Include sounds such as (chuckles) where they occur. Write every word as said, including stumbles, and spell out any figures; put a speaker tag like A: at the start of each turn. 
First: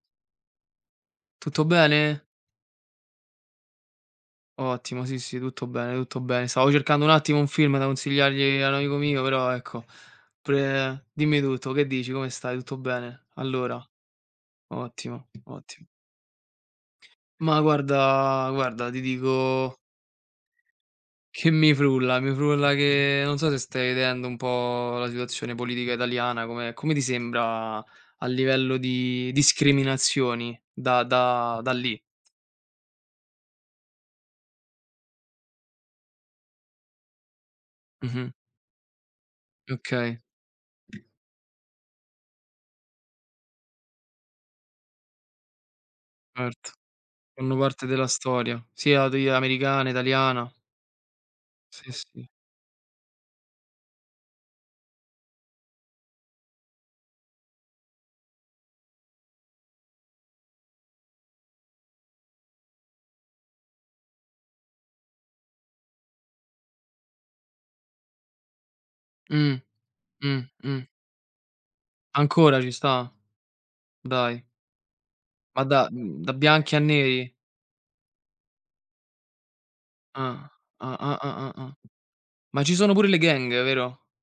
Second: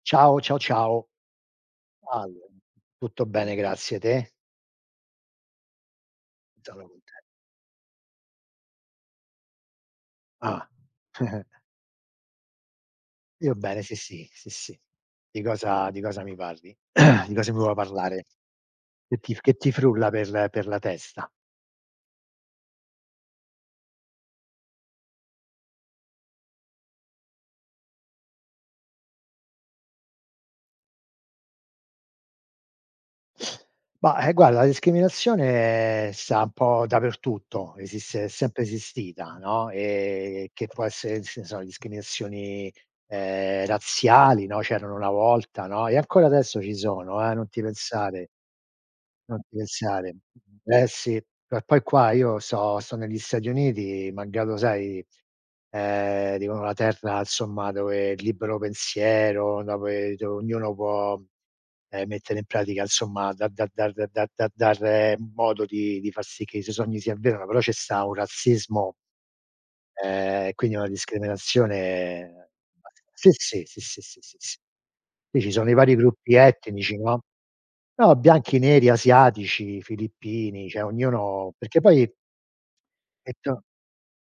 A: Ciao. Ciao, ciao.
B: Tutto bene?
A: Salve. Tutto bene, grazie! Te?
B: Ottimo, sì, sì, tutto bene, tutto bene. Stavo
A: Sono
B: cercando un
A: conten
B: attimo un film da consigliargli a un amico mio, però ecco,
A: Ah!
B: pure dimmi
A: (chuckles)
B: tutto. Che dici, come stai? Tutto bene?
A: Io bene
B: Allora.
A: sì, sì, sì, sì.
B: Ottimo,
A: Di
B: ottimo.
A: cosa di cosa mi parli? (clears throat) Di cosa mi
B: Ma
A: vuo parlare?
B: guarda guarda, ti
A: Che ti f che ti
B: dico
A: frulla per per la testa?
B: Che mi frulla mi frulla che non so se stai vedendo un po' la situazione politica italiana, come come ti sembra a livello di discriminazioni da da da lì?
A: Bah, ehm, guarda la discriminazione sta un po' dappertutto, esiste è
B: Mh-mh.
A: sempre esistita, no,
B: Okay.
A: ehm, che può esse ns so, discriminazioni, ehm, razziali, no. C'erano una volta, no. E ancora adesso
B: Erto,
A: ci sono, eh! Non
B: fanno
A: ti
B: parte della
A: pensare!
B: storia, sia degli
A: Non ti
B: americane,
A: pensare.
B: italiana
A: Eh sì! Eh poi
B: Sì,
A: qua
B: sì.
A: io sto sto negli Stati Uniti, malgrado sai, ehm, dicono la terra 'nzomma dove il libero pensiero dove do ognuno può, ehm, mettere in pratica 'nzomma da da dar da da dar modo di di far sì che i suoi sogni si avverano però ce sta un razzismo
B: Mh. Mh,
A: ehm, quindi
B: mh.
A: una discriminazione
B: Ancora ci sta?
A: sì, sì, sì, sì, sì, sì,
B: Dai!
A: sì. Qui ci
B: Ma
A: sono i
B: da
A: vari
B: mhmm, da
A: gruppi
B: bianchi a
A: etnici, no.
B: neri?
A: No, bianchi, neri, asiatici,
B: Ah!
A: filippini, ceh
B: Ah-ah, ah-ah,
A: ognuno
B: ah.
A: Perché poi
B: Ma ci sono pure le
A: e
B: gang
A: to
B: vero?